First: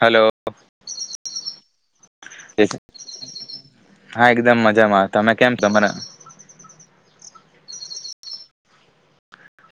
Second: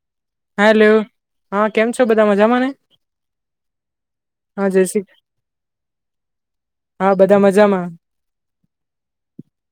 Hello. હા હે હા કેમ છો બધા મજામાંને હા એકદમ મજામાં તમે કેમ છો. હા બધા મજામા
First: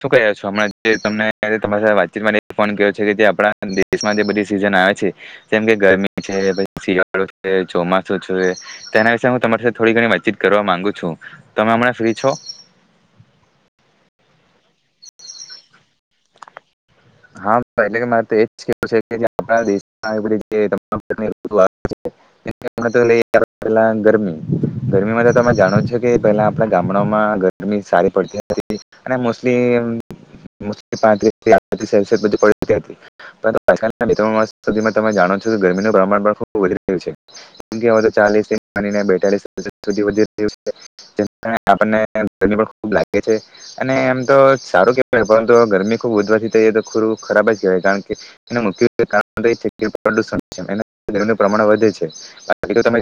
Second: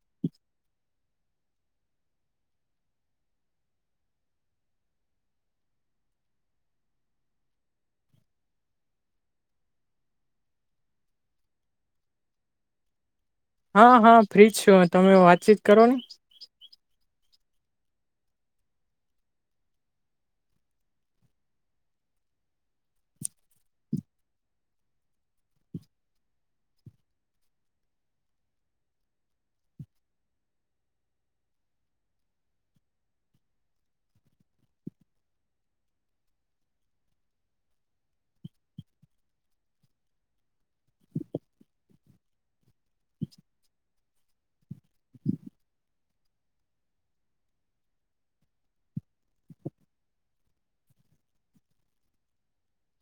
શું ક છો હમણાં જે તમને તમારી વાતચીત માટે ફોન કર્યો છે, કે જે આપણા દેશમાં જે બધી સિઝન આવે છે. જેમ કે ગરમી છે પછી શિયાળો છે ચોમાસું છે. તે એના વિશે હું તમારી સાથે થોડી ઘણી વાતચીત કરવા માંગુ છુ, તમે હમં ફ્રી છો. હા હા ફ્રીજ છો તમે વાતચીત કરોને હા એટલે કે મારે તો એજ કેવું છે, કે આપણા દેશ પ ગરમી ગરમીમાં તો તમે જાણો છો કે પેલા આપણા ગામડામા ગરમી સારી પડતી હતી અને મુસ્લી મુસ્મ પા હતી. પરંતુ બે ત્રણધમાં તમે જાણો છો, કે ગરમીનુ પ્રમાણ પણ ખૂબ વધી રહ્યું છે. કે તો ચાલીસ માની બેતાલીસ સુવધી રહ આપને પણ ખુબ લાગે છે. અને એમ તો સારું કેવાય પરંતુ ગરમી ખુબ વધવાથી તો ખોરું ખરાબજ કહેવાય કારણ કે એ મુખ્ય કારણનું પ્રમાણ વધે છે. બાકીતો તમે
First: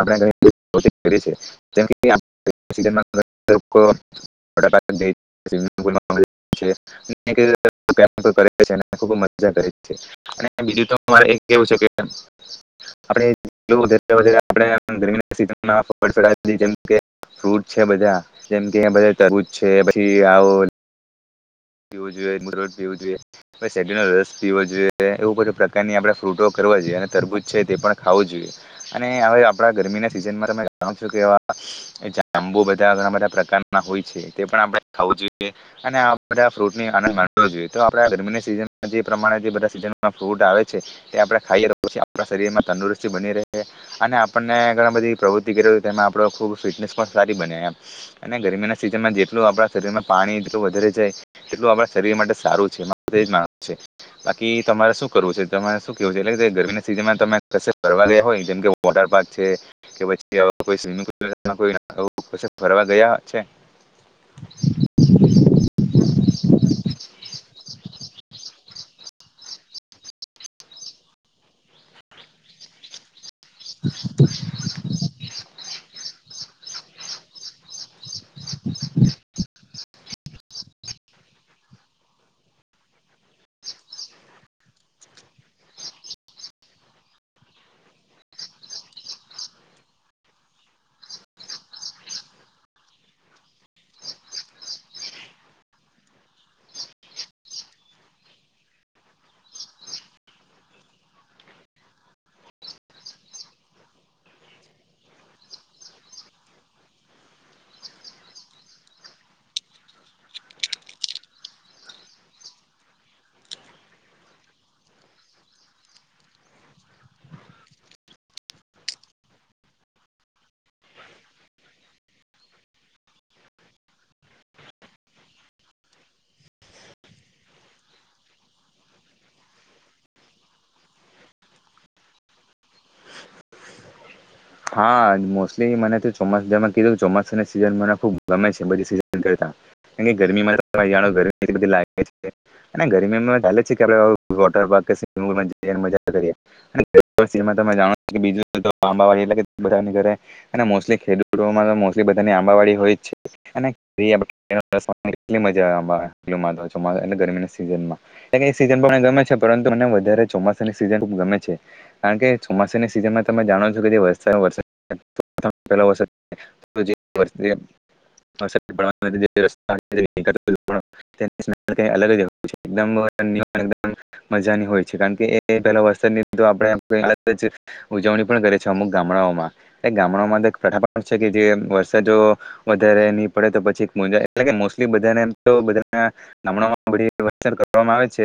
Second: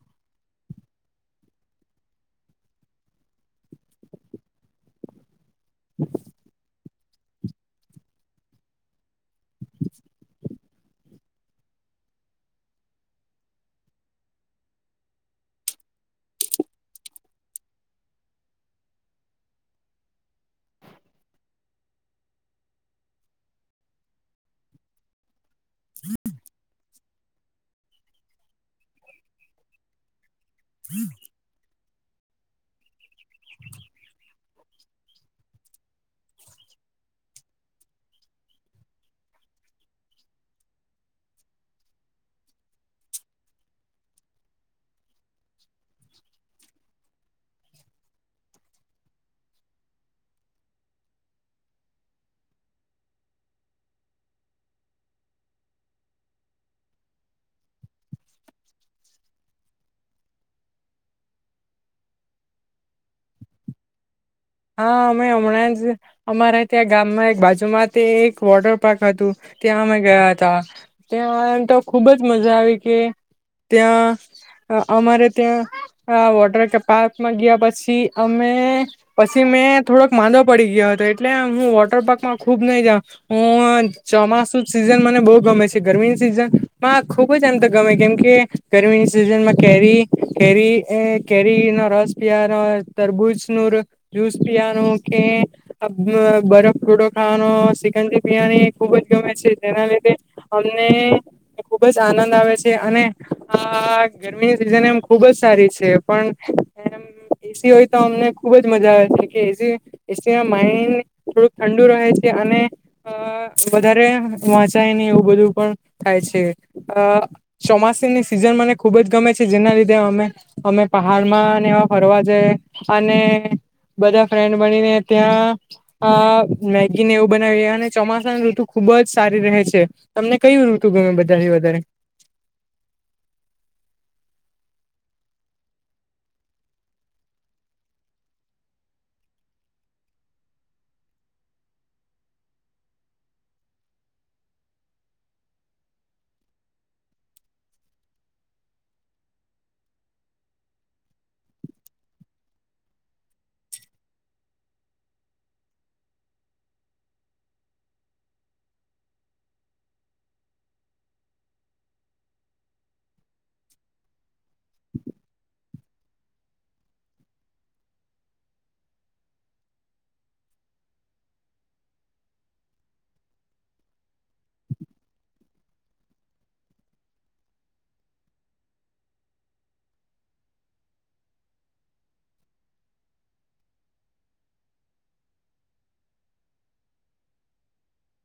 આપ કરી છે. [unintelligible] રી કરે છે અને ખૂબ મજા કરે છે. અને બીજું તો મારે એક કેવું છે, કે આપણે આપ ગરમી સઝનમાં ફ ફ જેમ કે ફ્રૂટ છે બધા જેમ કે બધ તુ છે પછી આવો પીવો જોઈએ પીવો જોઈએ પછ શે રસ પીવો જોઈએ એવુ પ્રકારની આપણે ફ્રૂટો કરવા જોઈએ અને તરબૂજ છે તે પણ ખાવું જોઈએ અને હવે આપણા ગરમીના સિઝનમાં. સમગ શુંકેવા એછ. આંબુ બધા ઘણા બધા પ્રકારના હોય છે તે પણ આપણે ખાવું જોઈએ અને. આ ફ્રૂટ આનંદ માવો જોઈએતો આપડે આ ગરમીની સિઝનમાં જે પ્રમાણે જે બધા સિઝનમાં ફ્રૂટ આવે છે. તે આપણે ખાઈ રહ્યું છે આપણા શરીરમાં તંદુરસ્તી બની રહે છે અને આપણને ઘણા બધી. પ્રવૃત્તિ કરે તેમાં આપણો ખૂબ ફિટનેસ પણ સારી બને એમ. અને ગરમીના સિઝનમાં જેલ આપણા શરીરમાં પાણી એટલું વધારે. એટલું આપણા શરીર માટે સારું છે એમા છે. બાકી તમારે શું કરવું છે તમારે શું કેવું છે એટલે ગરમી ના સિઝનમાં તમે ભરવાયા હોયમ વોટર પાર્ક છે. કે પછી કોઈ સ્વિમિંગ પુલ કો ફરવા ગયા છે. હા અમે હમણાં જ અમારા ત્યાં ગામમાં એક બાજુમાંજ તે એક વોટર પાર્ક હતું ત્યાં મે ગયા હતા ત્યાંમ તો ખુબ જ મજા આવી કે ત્યાં અમારે ત્યાં વોટર પાર્કમાં ગયા પછી અમે પછી મેં થોડોક માંદો પડી ગયો હતો એટલે હું વોટર પાર્ક માં ખુબ નહી જ હું ચોમાસું છે સઝન મને બહુ ગમે છે ગરમીની સિઝન માં ખુબ જ અંત ગમે કેમ કે ગરમીની સિઝનમાં કેરી કેરી એ કેરી નો રસ પ નો તરબૂજ નું રસ જ્યુસ પિયાનો કે બરફોટો ખાવાનો સિકજી બિરિયાની ખુબ જ ગમે છે તેના લીધે અમને ખુબ જ આનંદ આવે છે અને આ ગરમીની સિઝન એમ ખુબ જ સારી છે પણ એમ એસી હોય તો અમને ખુબજ મજા આવે માઇન્ડ થોડુંક ઠંડુ રહે છે અને અ વધારે વાંચાય નહી એવું બધું પણ થાય છે અ ચોમાસાની સિઝન મને ખુબ જ ગમે છે જેના લીધે અમે અમે પહાડમાં ને એવા ફરવા જાય અને બધા ફ્રેન્ડ બનીને ત્યાં આ મેગી ને એવું બનાવીએ અને ચોમાસાની ઋતુ ખુબ જ સારી રહે છે. તમને કયું ઋતુ ગમે બધાથી વધારે? હા મોસ્ટલી મને તો ચોમાસામાં કીધું ચોમાસા સીઝન મને ખબ ગમે છે બધ સ કરતા ગરમીમાં તો જાણો ગરમી બધી લાગે છે. ગરમીમાં લે જ છે કે આપડ વોટર પાર્ક કે સ્વિમિંગુલ જને મજા કરીએ [unintelligible] તમે જાણો છ બીજું એટ બધાની ઘરે અને મોસ્ટલી ખેડૂતોમાં તો મોલી બધાની આંબાવાળી હોય જ છે. કેટલી મજા આવે ગરમી ના સીઝનમાં એ સીઝન પણ મ ગમે છે પરંતુ મને વધારે ચોમાસાની સિઝન ગમે છે. કારણ કે ચોમાસાની સિઝનમાં તમે જાણો છો કે જે વસ્તુ વર્ પહે વર્દ [unintelligible] [unintelligible] ણ રસ્તા. ક અલગ [unintelligible] જ મજાની હોય છે કારણ કે એ પેલા વરસાદ તો આપે ઉજવણી પણ કરે છે અમુક- ગામડાઓમાં એ ગામડાઓમાં તો પઠા છે કે જે વરસાદ જો વધારે નહી પડે તો પછી મા એટલે મોસ્ટલી બધા ગામણામાં વધી કરવામાં આવે છે.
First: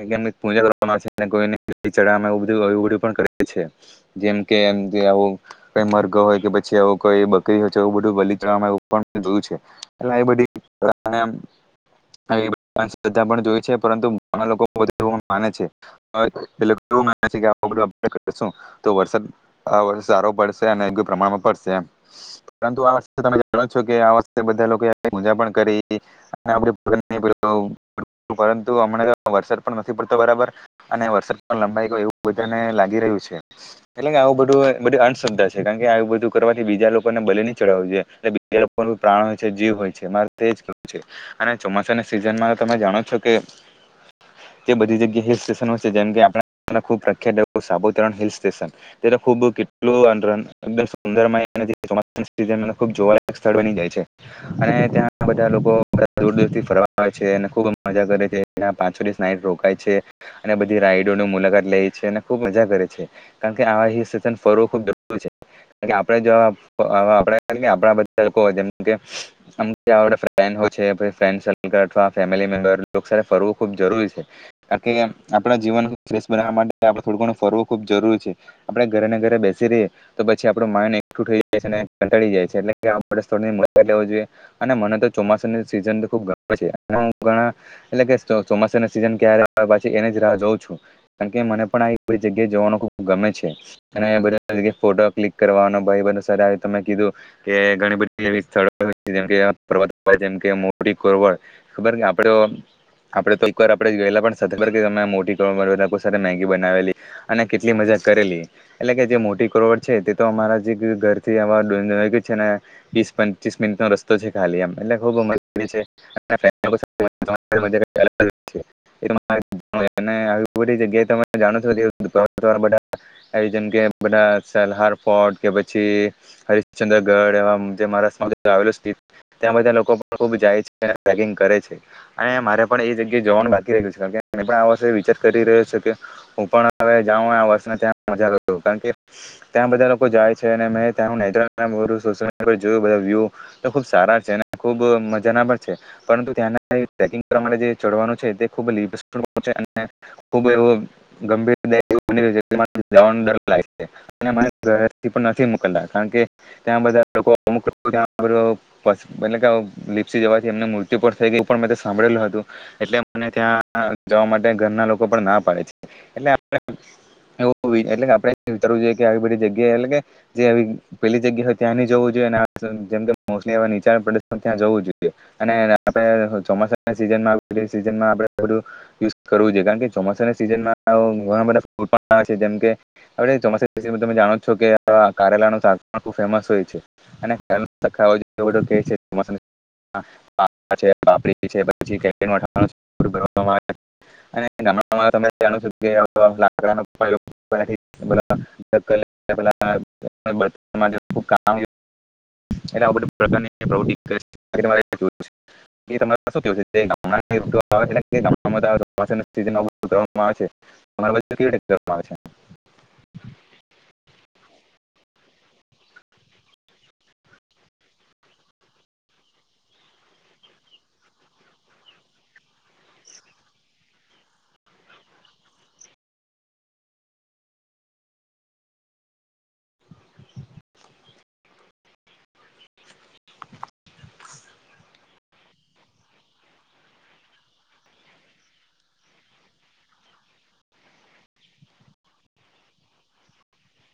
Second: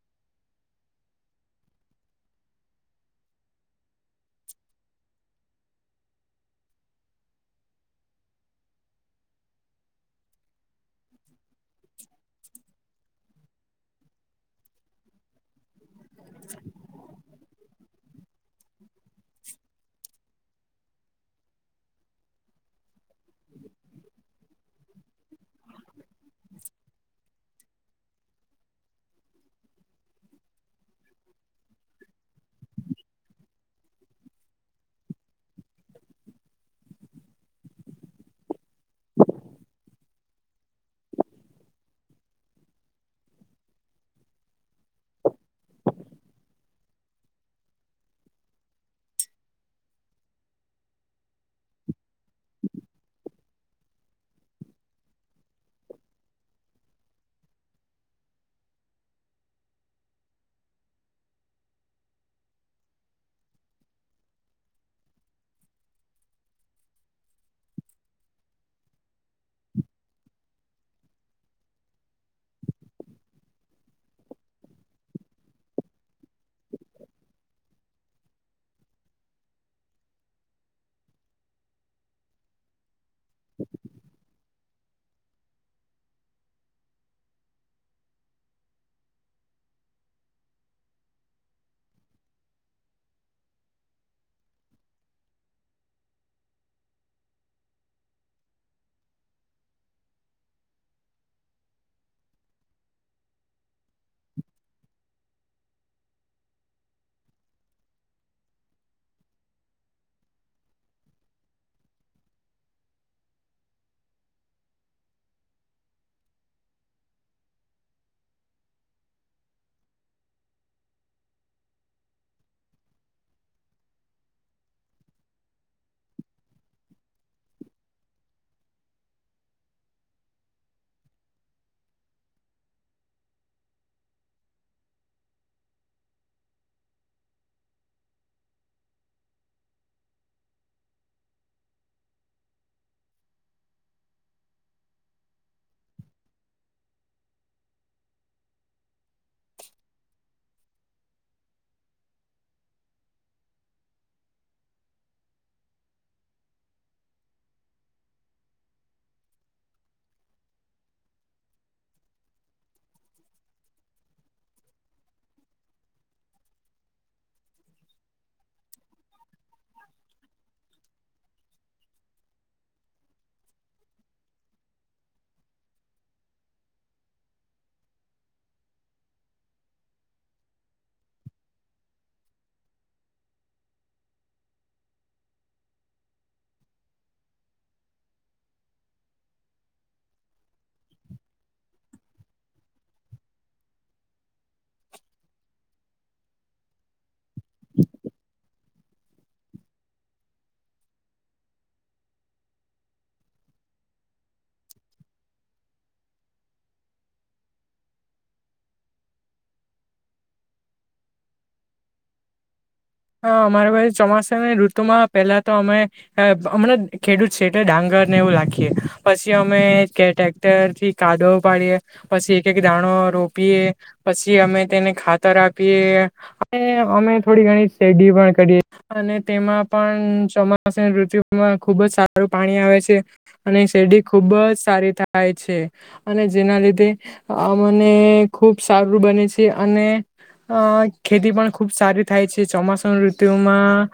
[unintelligible] મ પૂજા કરવામાં છે કોઈ ચ પણ કરે છે. જેમ કે કે આવું કઈ મર્ગ હોય કે પછી આવું કોઈ બકરી હોય એવું બધું બલિત્રણમાં જોયું છે. એટ આવી બધી્ર્ધા પણ જોય છે પરંતુ અ લોકો માને છે. [unintelligible] તો વરસાદ સારો પડશે અને એ પ્રમાણમાં પડશે પરંતુ આ વતે તમે જાણો છો કે આ વતે બધા લોકો મજા પણ કરી [unintelligible] પરંતુ હમણાં વરસાદ પણ નથી પડતો બરાબર અને વરસાદ પણ લંબાઈ ગયો એવું બધાને લાગી રહ્યું છે એટલે કે આવું બધું બધી અંધ શ્રદ્ધા છે કારણ કે આ બધું કરવાથી બીજા લોકોને બલી ની ચડાવવ જોઈએ એ એ લોકો પ્રાણ હોય છે જીવ હોય છે મારે તો એ જ કેવું છે. અને ચોમાસાની સિઝનમાં તો તમે જાણો છો કે તે બધી જગ્યા હિલ સ્ટેશનો છે જેમ કે આપણા ખુબ પ્રખિયાત સાપુતારા હિલ સ્ટેશન ખૂબ [unintelligible] જોવાલાયક સ્થળ બની જાય છે અને ત્યાં બધા લોકો બધા દૂર દૂર થી ફરવા આવે છે અને ખુબ મજા કરે છે નિયા પાંચ છ દિવશ નાઇટ રોકાય છે અને બધી રાઈડોની મુલાકાત લે છે અને ખુબ મજા કરે છે કારણ કે આવા ફરવો ખુબ જછે આપણેે જો આપ આપણા બધા લોકો હોય જેમ કે મ ફલથવા ફેમલી હોયે છે અથવા ફેમિલી મેમ્બ ફરવું ખુબ જરૂરી છે કારણ કે આપણા જીવન ફેશ બનાવવા માટે આપ થોડું ઘણું ફરવું ખુબ જરૂરી છે આપડે ઘરે ને ઘરે બેસી રહીએ તો પછી આપડું માઇડ એકઠું થઈ જાય છે અને કંટાી જાય છે એટ સ્થળો ની મુલાકાત લેવી જોઈએ અને મને તો ચોમાસુ ની સીઝન ખુબ ગમે છે એટલે કે ચોમાસાના સીઝન ક્યારે આવે પછી એને જ રાહ જોઉં છું કારણ કે મને પણ આ જગ્યાએ જવાનું ખુબ ગમે છે અને બધા ફોટો ક્લિક કરવાનો ભાઈ બધ સર તમે કીધું કે ઘણી બધી એવી સ્થળો જેમ કે જેમ કે મોટી પ્રવાશ ખબર ને આપડે આપડે તો એક વાર આપડે ગયેલા સર ત મોટી લોકો સાથે મેગી બનાવેલી અને કેટલી મજા કરેલી એટલે કે જે મોટી કરોડ છે તે તો અમારા જે ઘરથી નજીક આવા છે ને વીસ પચ્રીસ મિનિટ નો રસ્તો છે ખાલી આમ એટલે ખુબ [unintelligible] છે બધી જગ્યાએ તમે જાણો છોા આયોજન કે બધા સલહર ફોટ કે પછી હરિશ્ચંદ્રગઢ એ જે મહારાષ્રમાં આવેલો ત્યાંના બધા લોકો પણ ખુબ જાય છે ને ટ્રેન્કીંગ કરે છે અને મારે પણ એ જગ્યાએ જવાનું બાકી રહ્યું છે કારણ કે પણ આ વર્ષે વિચાર કરી રહ્યો છે કે હું પણ હવે જાઉં આ વર્ષ ત્યાં મજા લ કારણ કે ત્યાં બધા લોકો જાય છે અને મે ત્યાં નેચરણ [unintelligible] વિયુ તો ખુબ સારા છે ખુબ મજા ના પણ છે પરંતુ ત્યાંના ટ્રેકિંગ કરવા માટે જે ચડવાનું છે તે ખુબ [unintelligible] છે અને ખુબ એવું ગંભીર [unintelligible] [unintelligible] અને મને ઘરે થી પણ નથી મોકલતા કારણ કે ત્યાં બધા લોકો અમુક ત્યાં [unintelligible] પ એટલે કે લીપ્સી જવાથી એમને મૃત્યુ પર થઈ ગયુ એ પણ મે સાંભળેલું હતું એટલે મને ત્યાં જવા માટે ઘરના લોકો પણ ના પાડે છે એટલે એવું એટલે આપડે વિચારવું જોઈએ કે આવી બધી જગ્યાએ એટલે કે જે એવી પેલી જગ્યા હોય ત્યાં ન જવું જોઈએ અને જેમ મોલી નીચાણ પ્રદેશ ત્યાં જવું જોઈએ અને આપડે ચોમાસા ના સિઝનમાં સીઝનમાં આપડે બધું યુઝ કરવું જોઈએ કારણ કે ચોમાસાના સિઝનમાં ઘણા બધા [unintelligible] આવે છે જેમ કે આપડ ચોમાસા વિ તમે જાણો છો કેારેલાનું શાક ખુબ ફેમસ હોય છે અને [unintelligible] બધો કે છે હ બાપડી છે પી [inaudible] અને ગ ત જાણ છ કે [inaudible] ઉપયોગ [inaudible] બધા કામ [inaudible] એટલે બધ પ્રકારની પ્ર [inaudible] એ તમા શું છેઋ આવેવામાં આવે છે [inaudible] [inaudible] હા અમારા પછી ચોમાસાની ઋતુમાં પેલા તો અમે અ હમણાં ખેડૂત છે એટલે ડાંગરને એવું રાખીએ પછી અમે ટે ટ્રેક્ટર થી કાદવ ઉપાડીએ પછી એક એક દાણો રોપીએ. પછી અમે તેને ખાતર આપીએ અને અમે થોડી ઘણી શેડી પણ કરીએ. અને તેમાં પણ ચોમાસા ઋતું માં ખુબ જ સારું પાણી આવે છે. અને શેરડી ખુબ જ સારી થાય છે. અને જેના લીધે અમને ખુબ સારું બને છે અને અ ખેતી પણ ખુબ સારી થાય છે ચોમાસાન ઋતુમાં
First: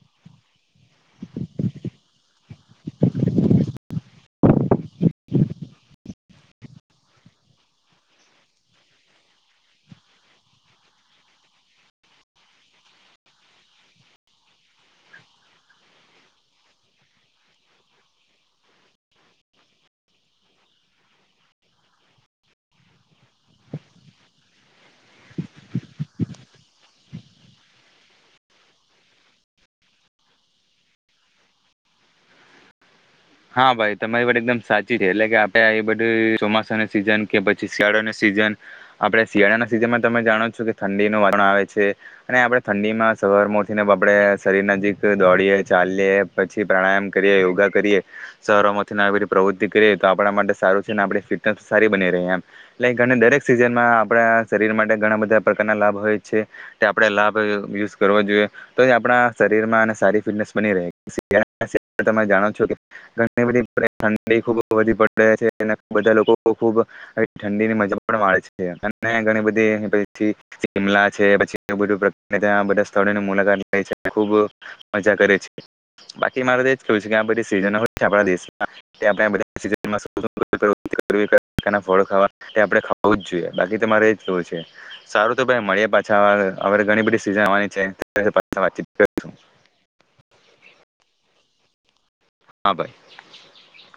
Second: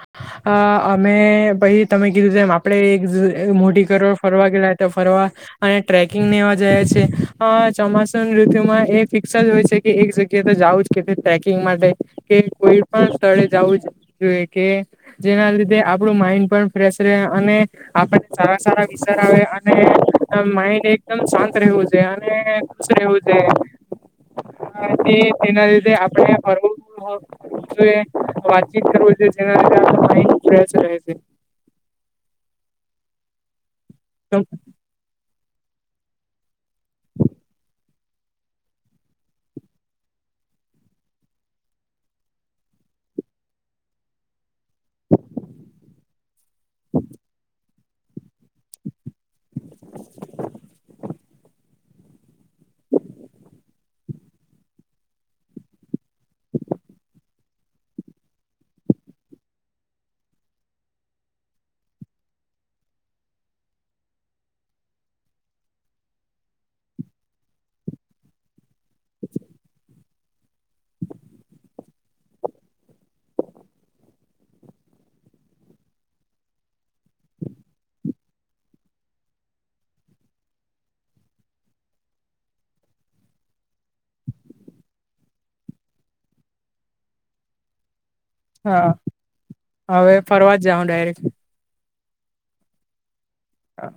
અ અમે પહિ તમે કીધું તેમ આપડે એક મોટી કરો ફરવા ગેલા તા ફરવા અને ટ્રેકિંગ ને એવા જયા છે અ ચોમાસુ ઋતુંમાં એ ફિક્સ જ હોય છે કે એક જગ્યાએ તો જાઉ જ કેે ટ્રેકિંગ માટે કે કોઈ પણ સ્થળે જાવું જોઈએ કે. જેના લીધે આપણું માઈન્ડ પણ ફ્રેશ રહે અને આપને સારા સારા વિચાર આવે અને એમ માઇન્ડ એકદમ શાંત રહેવું છે અને સ્વસ્થ રેવું છે [inaudible] હ તે તેના લીધે આપણે ફરવું [unintelligible] જોએ વાતચીત કરવું છે જેના લીધે આપણુ માઇન્ડ ફેશ રહે છે. હા ભાઈ તમારી તો વાત એકદમ સાચ છે એટલે કે આપડે એ બધું ચોમાસા સીઝન કે પછી શિયાળાને સીઝન આપણે શિયાળાના સિઝનમાં તમે જાણો છો કે ઠંડીનું વાતઆવરણ આવે છે. અને આપડે ઠંડી માં સવારમ ઉઠીને આપડે શરીર નજીક દોડીએ ચાલીએ પછી પ્રાણાયામ કરીએ યોગા કરીએ. શરોમાંથીવી બધી પ્રવૃત્તિ કરીએ તો આપણા માટે સારું છે ને આપ ફિટનેસ સારી બની રહી એમ. લે અને દરેક સિઝનમાં આપણા શરીર માટે ઘણા બધા પ્રકારના લાભ હોય છે તે આપડે લાભ વ્યુઝ કરવા જોઈએ. તો એ આપણા શરીર માં અને સારી ફિટનેસ બની રહે શિયાળા ની સીઝન માં તમે જાણો છો કે. ઘણી બધી પ્રકાર ની ખુબ વધી પડ્યા છે ના બધા લોકો ખુબ. હવે ઠંડી ની મજા પણ માળે છે અને ઘણી બધી પીઠી શિમલા છે પછી બઘું પ્રકાર ત્યાં બધા સ્થળોની મુલાકાત લે છે ખુબ મજા કરે છે બાકી મારે તો એજ કેવું છે કે આ બધી સિઝનોય છે આપણા દેશમાં આપડે બધા સીઝન માં સુંદર [unintelligible] ફળો ખાવા કે આપડે ખાવું જ જોઈએ બાકી તો મારે એ જ કેવું છે. સારું તો ભ મળી પાછા હ ઘણી બધી સિઝન આવાની છે પછી પાછા વાતચીતું હા કરીશું હવે ફરવા જાહું ડાયરેક્ટ હા ભાઈ. હા.